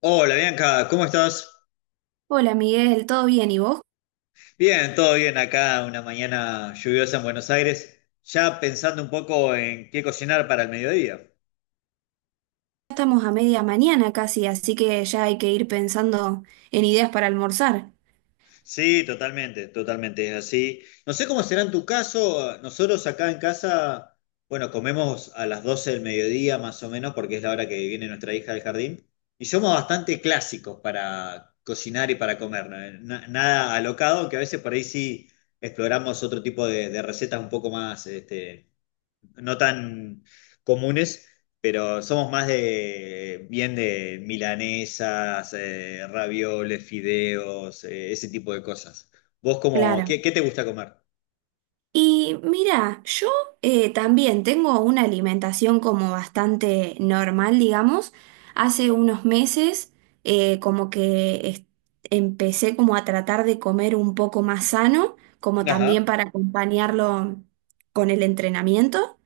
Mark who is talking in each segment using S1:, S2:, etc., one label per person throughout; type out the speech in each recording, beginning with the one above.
S1: Hola Bianca, ¿cómo estás?
S2: Hola Miguel, ¿todo bien? ¿Y vos?
S1: Bien, todo bien acá, una mañana lluviosa en Buenos Aires, ya pensando un poco en qué cocinar para el mediodía.
S2: Ya estamos a media mañana casi, así que ya hay que ir pensando en ideas para almorzar.
S1: Sí, totalmente, totalmente, es así. No sé cómo será en tu caso, nosotros acá en casa, bueno, comemos a las 12 del mediodía más o menos, porque es la hora que viene nuestra hija del jardín, y somos bastante clásicos para cocinar y para comer, ¿no? Nada alocado, que a veces por ahí sí exploramos otro tipo de recetas un poco más, no tan comunes, pero somos más de bien de milanesas, ravioles, fideos, ese tipo de cosas. ¿Vos cómo,
S2: Claro.
S1: qué te gusta comer?
S2: Y mira, yo también tengo una alimentación como bastante normal, digamos. Hace unos meses eh, como que es- empecé como a tratar de comer un poco más sano, como también
S1: Ajá.
S2: para acompañarlo con el entrenamiento.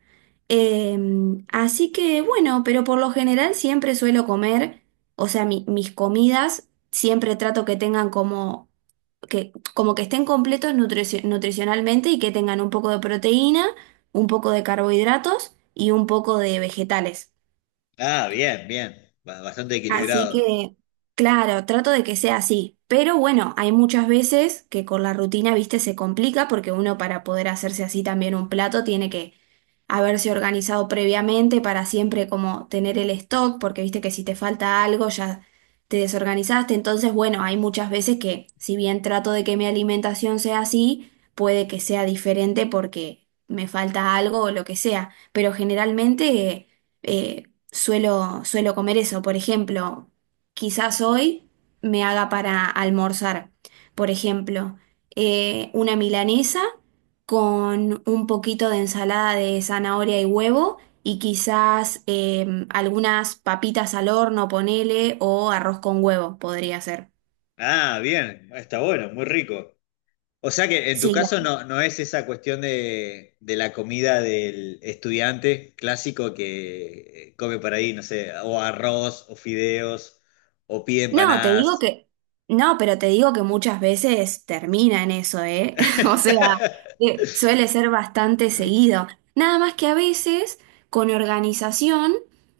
S2: Así que bueno, pero por lo general siempre suelo comer, o sea, mis comidas siempre trato que tengan como que estén completos nutricionalmente y que tengan un poco de proteína, un poco de carbohidratos y un poco de vegetales.
S1: Ah, bien, bien. Bastante
S2: Así
S1: equilibrado.
S2: que, claro, trato de que sea así. Pero bueno, hay muchas veces que con la rutina, viste, se complica porque uno para poder hacerse así también un plato tiene que haberse organizado previamente para siempre como tener el stock, porque viste que si te falta algo ya te desorganizaste. Entonces, bueno, hay muchas veces que si bien trato de que mi alimentación sea así, puede que sea diferente porque me falta algo o lo que sea. Pero generalmente... eh, suelo comer eso. Por ejemplo, quizás hoy me haga para almorzar, por ejemplo, una milanesa con un poquito de ensalada de zanahoria y huevo y quizás algunas papitas al horno, ponele, o arroz con huevo podría ser.
S1: Ah, bien. Está bueno, muy rico. O sea que en tu
S2: Sí.
S1: caso no es esa cuestión de la comida del estudiante clásico que come por ahí, no sé, o arroz, o fideos, o pide
S2: No, te digo
S1: empanadas.
S2: que, no, pero te digo que muchas veces termina en eso, ¿eh? O sea, suele ser bastante seguido. Nada más que a veces, con organización,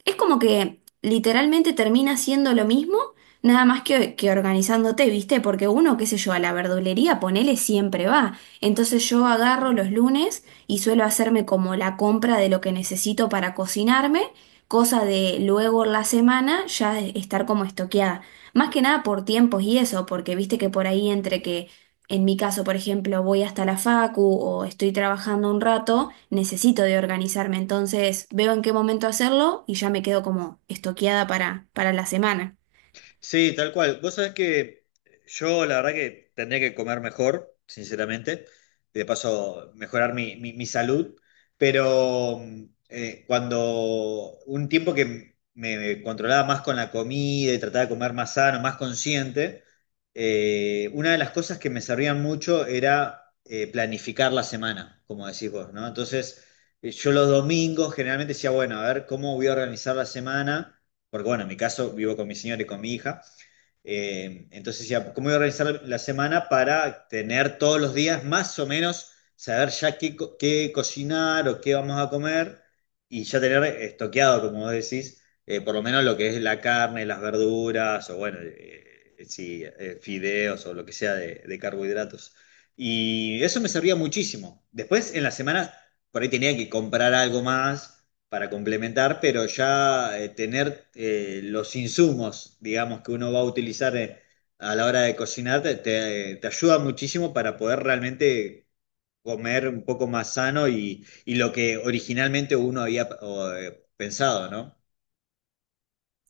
S2: es como que literalmente termina siendo lo mismo, nada más que organizándote, ¿viste? Porque uno, qué sé yo, a la verdulería, ponele, siempre va. Entonces yo agarro los lunes y suelo hacerme como la compra de lo que necesito para cocinarme, cosa de luego en la semana ya estar como estoqueada. Más que nada por tiempos y eso, porque viste que por ahí en mi caso, por ejemplo, voy hasta la facu o estoy trabajando un rato, necesito de organizarme, entonces veo en qué momento hacerlo y ya me quedo como estoqueada para la semana.
S1: Sí, tal cual. Vos sabés que yo la verdad que tendría que comer mejor, sinceramente. De paso, mejorar mi salud. Pero cuando un tiempo que me controlaba más con la comida y trataba de comer más sano, más consciente, una de las cosas que me servían mucho era planificar la semana, como decís vos, ¿no? Entonces, yo los domingos generalmente decía, bueno, a ver cómo voy a organizar la semana porque bueno, en mi caso vivo con mi señora y con mi hija, entonces decía, ¿cómo voy a organizar la semana para tener todos los días más o menos, saber ya qué, qué cocinar o qué vamos a comer y ya tener estoqueado, como vos decís, por lo menos lo que es la carne, las verduras o bueno, sí, fideos o lo que sea de carbohidratos. Y eso me servía muchísimo. Después en la semana por ahí tenía que comprar algo más para complementar, pero ya tener los insumos, digamos, que uno va a utilizar a la hora de cocinar, te ayuda muchísimo para poder realmente comer un poco más sano y lo que originalmente uno había pensado, ¿no?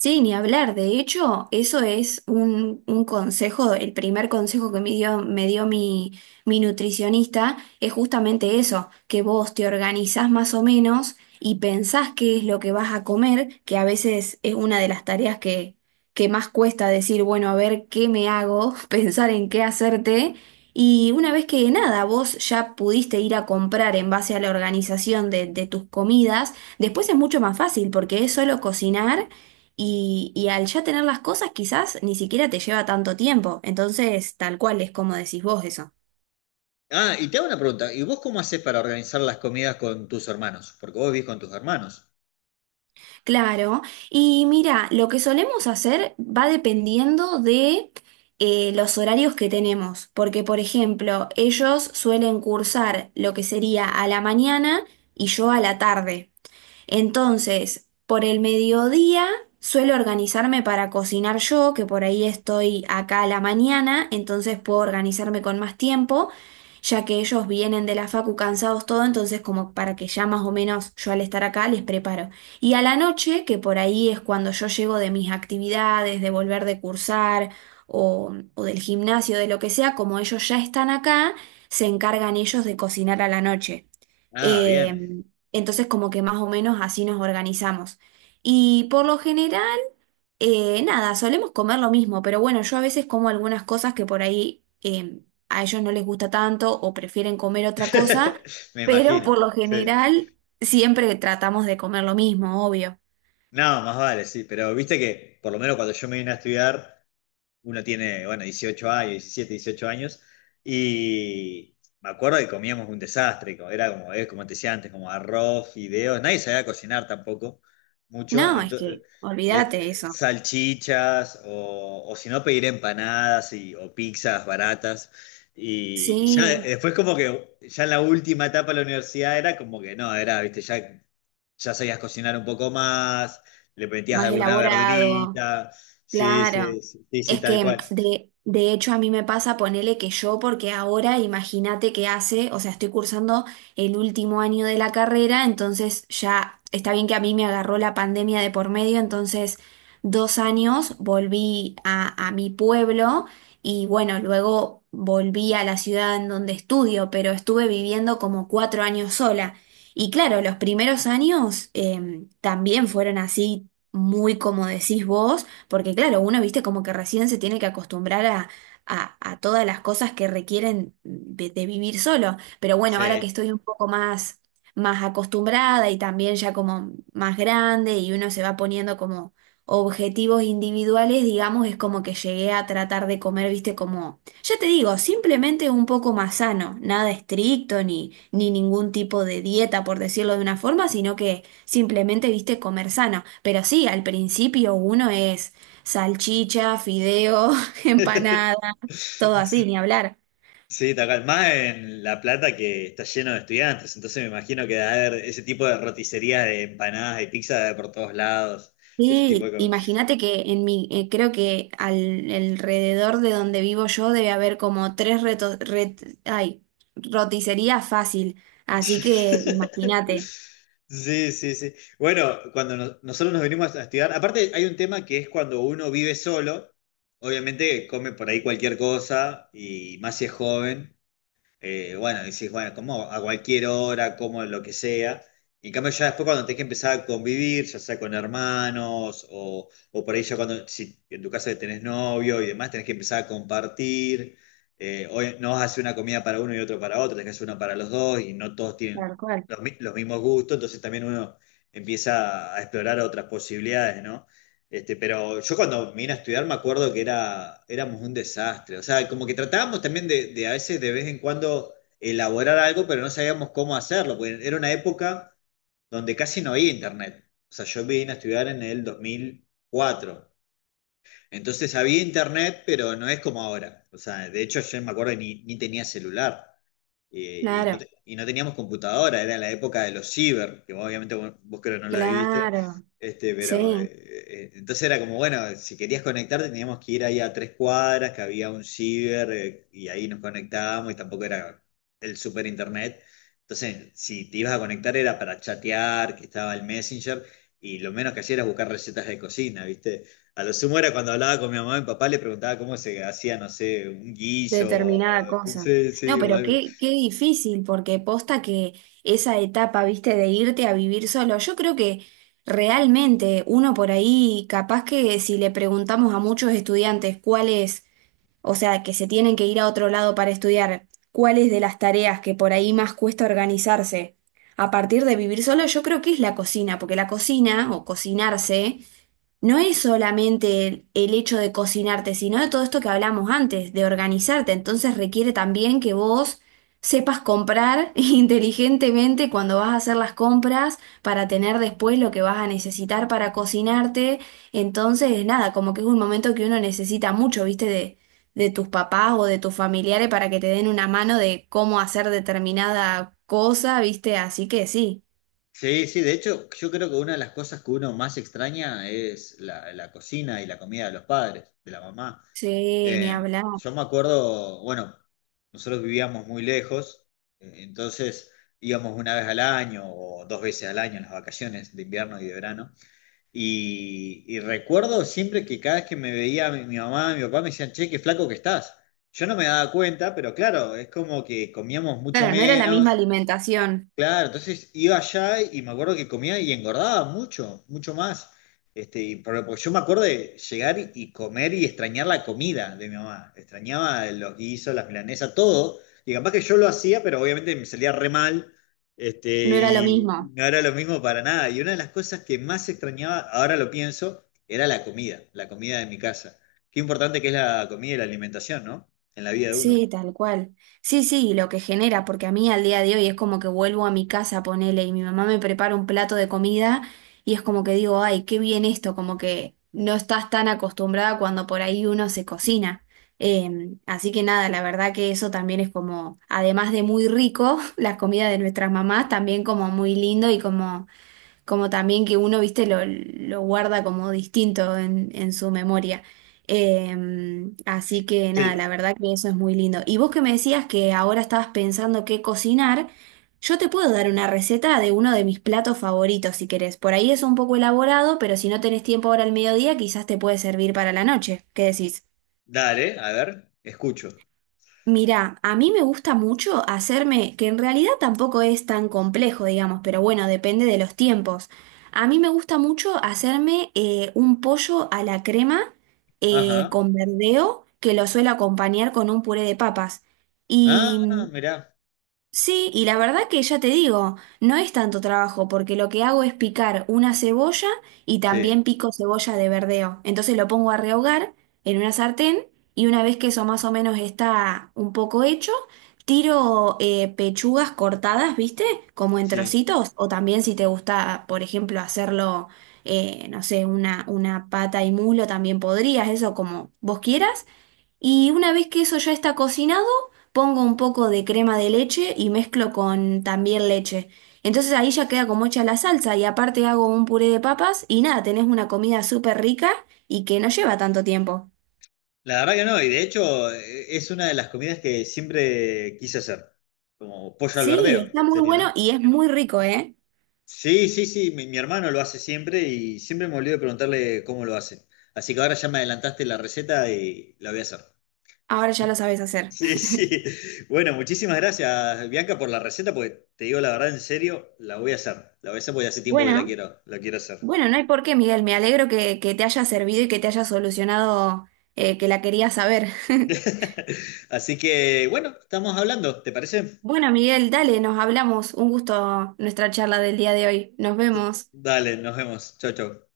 S2: Sí, ni hablar. De hecho, eso es un consejo, el primer consejo que me dio mi nutricionista es justamente eso, que vos te organizás más o menos y pensás qué es lo que vas a comer, que a veces es una de las tareas que más cuesta decir, bueno, a ver qué me hago, pensar en qué hacerte. Y una vez que nada, vos ya pudiste ir a comprar en base a la organización de tus comidas, después es mucho más fácil porque es solo cocinar y al ya tener las cosas, quizás ni siquiera te lleva tanto tiempo. Entonces, tal cual es como decís vos eso.
S1: Ah, y te hago una pregunta, ¿y vos cómo haces para organizar las comidas con tus hermanos? Porque vos vivís con tus hermanos.
S2: Claro. Y mira, lo que solemos hacer va dependiendo de los horarios que tenemos. Porque, por ejemplo, ellos suelen cursar lo que sería a la mañana y yo a la tarde. Entonces, por el mediodía suelo organizarme para cocinar yo, que por ahí estoy acá a la mañana, entonces puedo organizarme con más tiempo, ya que ellos vienen de la facu cansados todo, entonces como para que ya más o menos yo al estar acá les preparo. Y a la noche, que por ahí es cuando yo llego de mis actividades, de volver de cursar o del gimnasio, de lo que sea, como ellos ya están acá, se encargan ellos de cocinar a la noche.
S1: Ah, bien.
S2: Em, entonces como que más o menos así nos organizamos. Y por lo general, nada, solemos comer lo mismo, pero bueno, yo a veces como algunas cosas que por ahí a ellos no les gusta tanto o prefieren comer otra cosa,
S1: Me
S2: pero
S1: imagino.
S2: por lo
S1: Sí.
S2: general siempre tratamos de comer lo mismo, obvio.
S1: No, más vale, sí, pero viste que por lo menos cuando yo me vine a estudiar, uno tiene, bueno, 18 años, 17, 18 años, y me acuerdo que comíamos un desastre, era como, como te decía antes, como arroz, fideos, nadie sabía cocinar tampoco, mucho,
S2: No, es que olvídate eso.
S1: salchichas, o si no pedir empanadas y, o pizzas baratas, y ya
S2: Sí,
S1: después como que, ya en la última etapa de la universidad era como que no, era, viste, ya ya sabías cocinar un poco más, le metías
S2: más bueno,
S1: alguna
S2: elaborado.
S1: verdurita, sí,
S2: Claro,
S1: sí, sí, sí, sí,
S2: es
S1: tal
S2: que
S1: cual,
S2: de hecho a mí me pasa ponerle que yo, porque ahora imagínate que hace, o sea, estoy cursando el último año de la carrera, entonces ya está bien que a mí me agarró la pandemia de por medio, entonces 2 años volví a mi pueblo y bueno, luego volví a la ciudad en donde estudio, pero estuve viviendo como 4 años sola. Y claro, los primeros años también fueron así, muy como decís vos porque claro, uno, viste, como que recién se tiene que acostumbrar a todas las cosas que requieren de vivir solo. Pero bueno, ahora que
S1: sí.
S2: estoy un poco más, más acostumbrada y también ya como más grande y uno se va poniendo como objetivos individuales, digamos, es como que llegué a tratar de comer, viste, como, ya te digo, simplemente un poco más sano, nada estricto ni ningún tipo de dieta, por decirlo de una forma, sino que simplemente, viste, comer sano. Pero sí, al principio uno es salchicha, fideo, empanada, todo así, ni hablar.
S1: Sí, tal cual, más en La Plata que está lleno de estudiantes, entonces me imagino que debe haber ese tipo de roticerías de empanadas y pizza de por todos lados, ese tipo
S2: Sí,
S1: de...
S2: imagínate que en mi, creo que alrededor de donde vivo yo debe haber como tres roticerías fácil. Así que imagínate.
S1: Sí, sí, sí. Bueno, cuando nosotros nos venimos a estudiar, aparte hay un tema que es cuando uno vive solo, obviamente come por ahí cualquier cosa y más si es joven, bueno, decís, bueno, como a cualquier hora, como lo que sea. Y en cambio, ya después cuando tenés que empezar a convivir, ya sea con hermanos o por ahí ya cuando, si en tu caso tenés novio y demás, tenés que empezar a compartir. Hoy no vas a hacer una comida para uno y otro para otro, tenés que hacer una para los dos y no todos
S2: Tal
S1: tienen
S2: cual.
S1: los, los mismos gustos, entonces también uno empieza a explorar otras posibilidades, ¿no? Pero yo cuando vine a estudiar me acuerdo que era, éramos un desastre. O sea, como que tratábamos también de a veces de vez en cuando elaborar algo, pero no sabíamos cómo hacerlo, porque era una época donde casi no había internet. O sea, yo vine a estudiar en el 2004. Entonces había internet, pero no es como ahora. O sea, de hecho yo me acuerdo que ni tenía celular y,
S2: Claro,
S1: y no teníamos computadora, era la época de los ciber, que obviamente vos creo no la viviste,
S2: claro.
S1: pero
S2: Sí,
S1: entonces era como, bueno, si querías conectarte teníamos que ir ahí a 3 cuadras, que había un ciber, y ahí nos conectábamos, y tampoco era el super internet. Entonces, si te ibas a conectar era para chatear, que estaba el Messenger, y lo menos que hacía era buscar recetas de cocina, ¿viste? A lo sumo era cuando hablaba con mi mamá y mi papá, le preguntaba cómo se hacía, no sé, un guiso,
S2: determinada cosa.
S1: sí,
S2: No,
S1: sí, o
S2: pero
S1: algo.
S2: qué difícil, porque posta que esa etapa, viste, de irte a vivir solo, yo creo que realmente uno por ahí, capaz que si le preguntamos a muchos estudiantes cuáles, o sea, que se tienen que ir a otro lado para estudiar, cuáles de las tareas que por ahí más cuesta organizarse a partir de vivir solo, yo creo que es la cocina, porque la cocina o cocinarse no es solamente el hecho de cocinarte, sino de todo esto que hablamos antes, de organizarte. Entonces requiere también que vos sepas comprar inteligentemente cuando vas a hacer las compras para tener después lo que vas a necesitar para cocinarte. Entonces, nada, como que es un momento que uno necesita mucho, ¿viste? De tus papás o de tus familiares para que te den una mano de cómo hacer determinada cosa, ¿viste? Así que sí,
S1: Sí, sí, de hecho, yo creo que una de las cosas que uno más extraña es la cocina y la comida de los padres, de la mamá.
S2: sí, ni
S1: Eh,
S2: hablar.
S1: yo me acuerdo, bueno, nosotros vivíamos muy lejos, entonces íbamos una vez al año o dos veces al año en las vacaciones de invierno y de verano. Y recuerdo siempre que cada vez que me veía mi mamá, mi papá me decían, che, qué flaco que estás. Yo no me daba cuenta, pero claro, es como que comíamos mucho
S2: Claro, no era la misma
S1: menos.
S2: alimentación.
S1: Claro, entonces iba allá y me acuerdo que comía y engordaba mucho, mucho más. Y porque yo me acuerdo de llegar y comer y extrañar la comida de mi mamá. Extrañaba los guisos, las milanesas, todo. Y capaz que yo lo hacía, pero obviamente me salía re mal.
S2: No era lo
S1: Y
S2: mismo.
S1: no era lo mismo para nada. Y una de las cosas que más extrañaba, ahora lo pienso, era la comida de mi casa. Qué importante que es la comida y la alimentación, ¿no? En la vida de uno.
S2: Sí, tal cual. Sí, sí, y lo que genera, porque a mí al día de hoy es como que vuelvo a mi casa, ponele, y mi mamá me prepara un plato de comida y es como que digo, ay, qué bien esto, como que no estás tan acostumbrada cuando por ahí uno se cocina. Así que nada, la verdad que eso también es como, además de muy rico, la comida de nuestras mamás también como muy lindo y como como también que uno, viste, lo guarda como distinto en su memoria. Así que nada, la
S1: Sí,
S2: verdad que eso es muy lindo. Y vos que me decías que ahora estabas pensando qué cocinar, yo te puedo dar una receta de uno de mis platos favoritos si querés. Por ahí es un poco elaborado, pero si no tenés tiempo ahora al mediodía, quizás te puede servir para la noche. ¿Qué decís?
S1: dale, a ver, escucho.
S2: Mirá, a mí me gusta mucho hacerme, que en realidad tampoco es tan complejo, digamos, pero bueno, depende de los tiempos. A mí me gusta mucho hacerme un pollo a la crema
S1: Ajá.
S2: con verdeo, que lo suelo acompañar con un puré de papas.
S1: Ah,
S2: Y
S1: mirá,
S2: sí, y la verdad que ya te digo, no es tanto trabajo porque lo que hago es picar una cebolla y
S1: sí,
S2: también pico cebolla de verdeo. Entonces lo pongo a rehogar en una sartén y una vez que eso más o menos está un poco hecho, tiro pechugas cortadas, ¿viste? Como en
S1: sí.
S2: trocitos o también si te gusta, por ejemplo, hacerlo, no sé, una pata y muslo también podrías, eso como vos quieras. Y una vez que eso ya está cocinado, pongo un poco de crema de leche y mezclo con también leche. Entonces ahí ya queda como hecha la salsa y aparte hago un puré de papas y nada, tenés una comida súper rica y que no lleva tanto tiempo.
S1: La verdad que no, y de hecho es una de las comidas que siempre quise hacer, como pollo al
S2: Sí,
S1: verdeo,
S2: está muy
S1: sería,
S2: bueno
S1: ¿no?
S2: y es muy rico, ¿eh?
S1: Sí, sí, sí, mi hermano lo hace siempre y siempre me olvido de preguntarle cómo lo hace. Así que ahora ya me adelantaste la receta y la voy a hacer.
S2: Ahora ya lo sabes hacer.
S1: Sí, sí. Bueno, muchísimas gracias, Bianca, por la receta, porque te digo la verdad, en serio, la voy a hacer. La voy a hacer porque hace tiempo que
S2: Bueno,
S1: la quiero hacer.
S2: bueno, no hay por qué, Miguel. Me alegro que te haya servido y que te haya solucionado que la querías saber.
S1: Así que, bueno, estamos hablando, ¿te parece?
S2: Bueno, Miguel, dale, nos hablamos. Un gusto nuestra charla del día de hoy. Nos vemos.
S1: Dale, nos vemos. Chau, chau.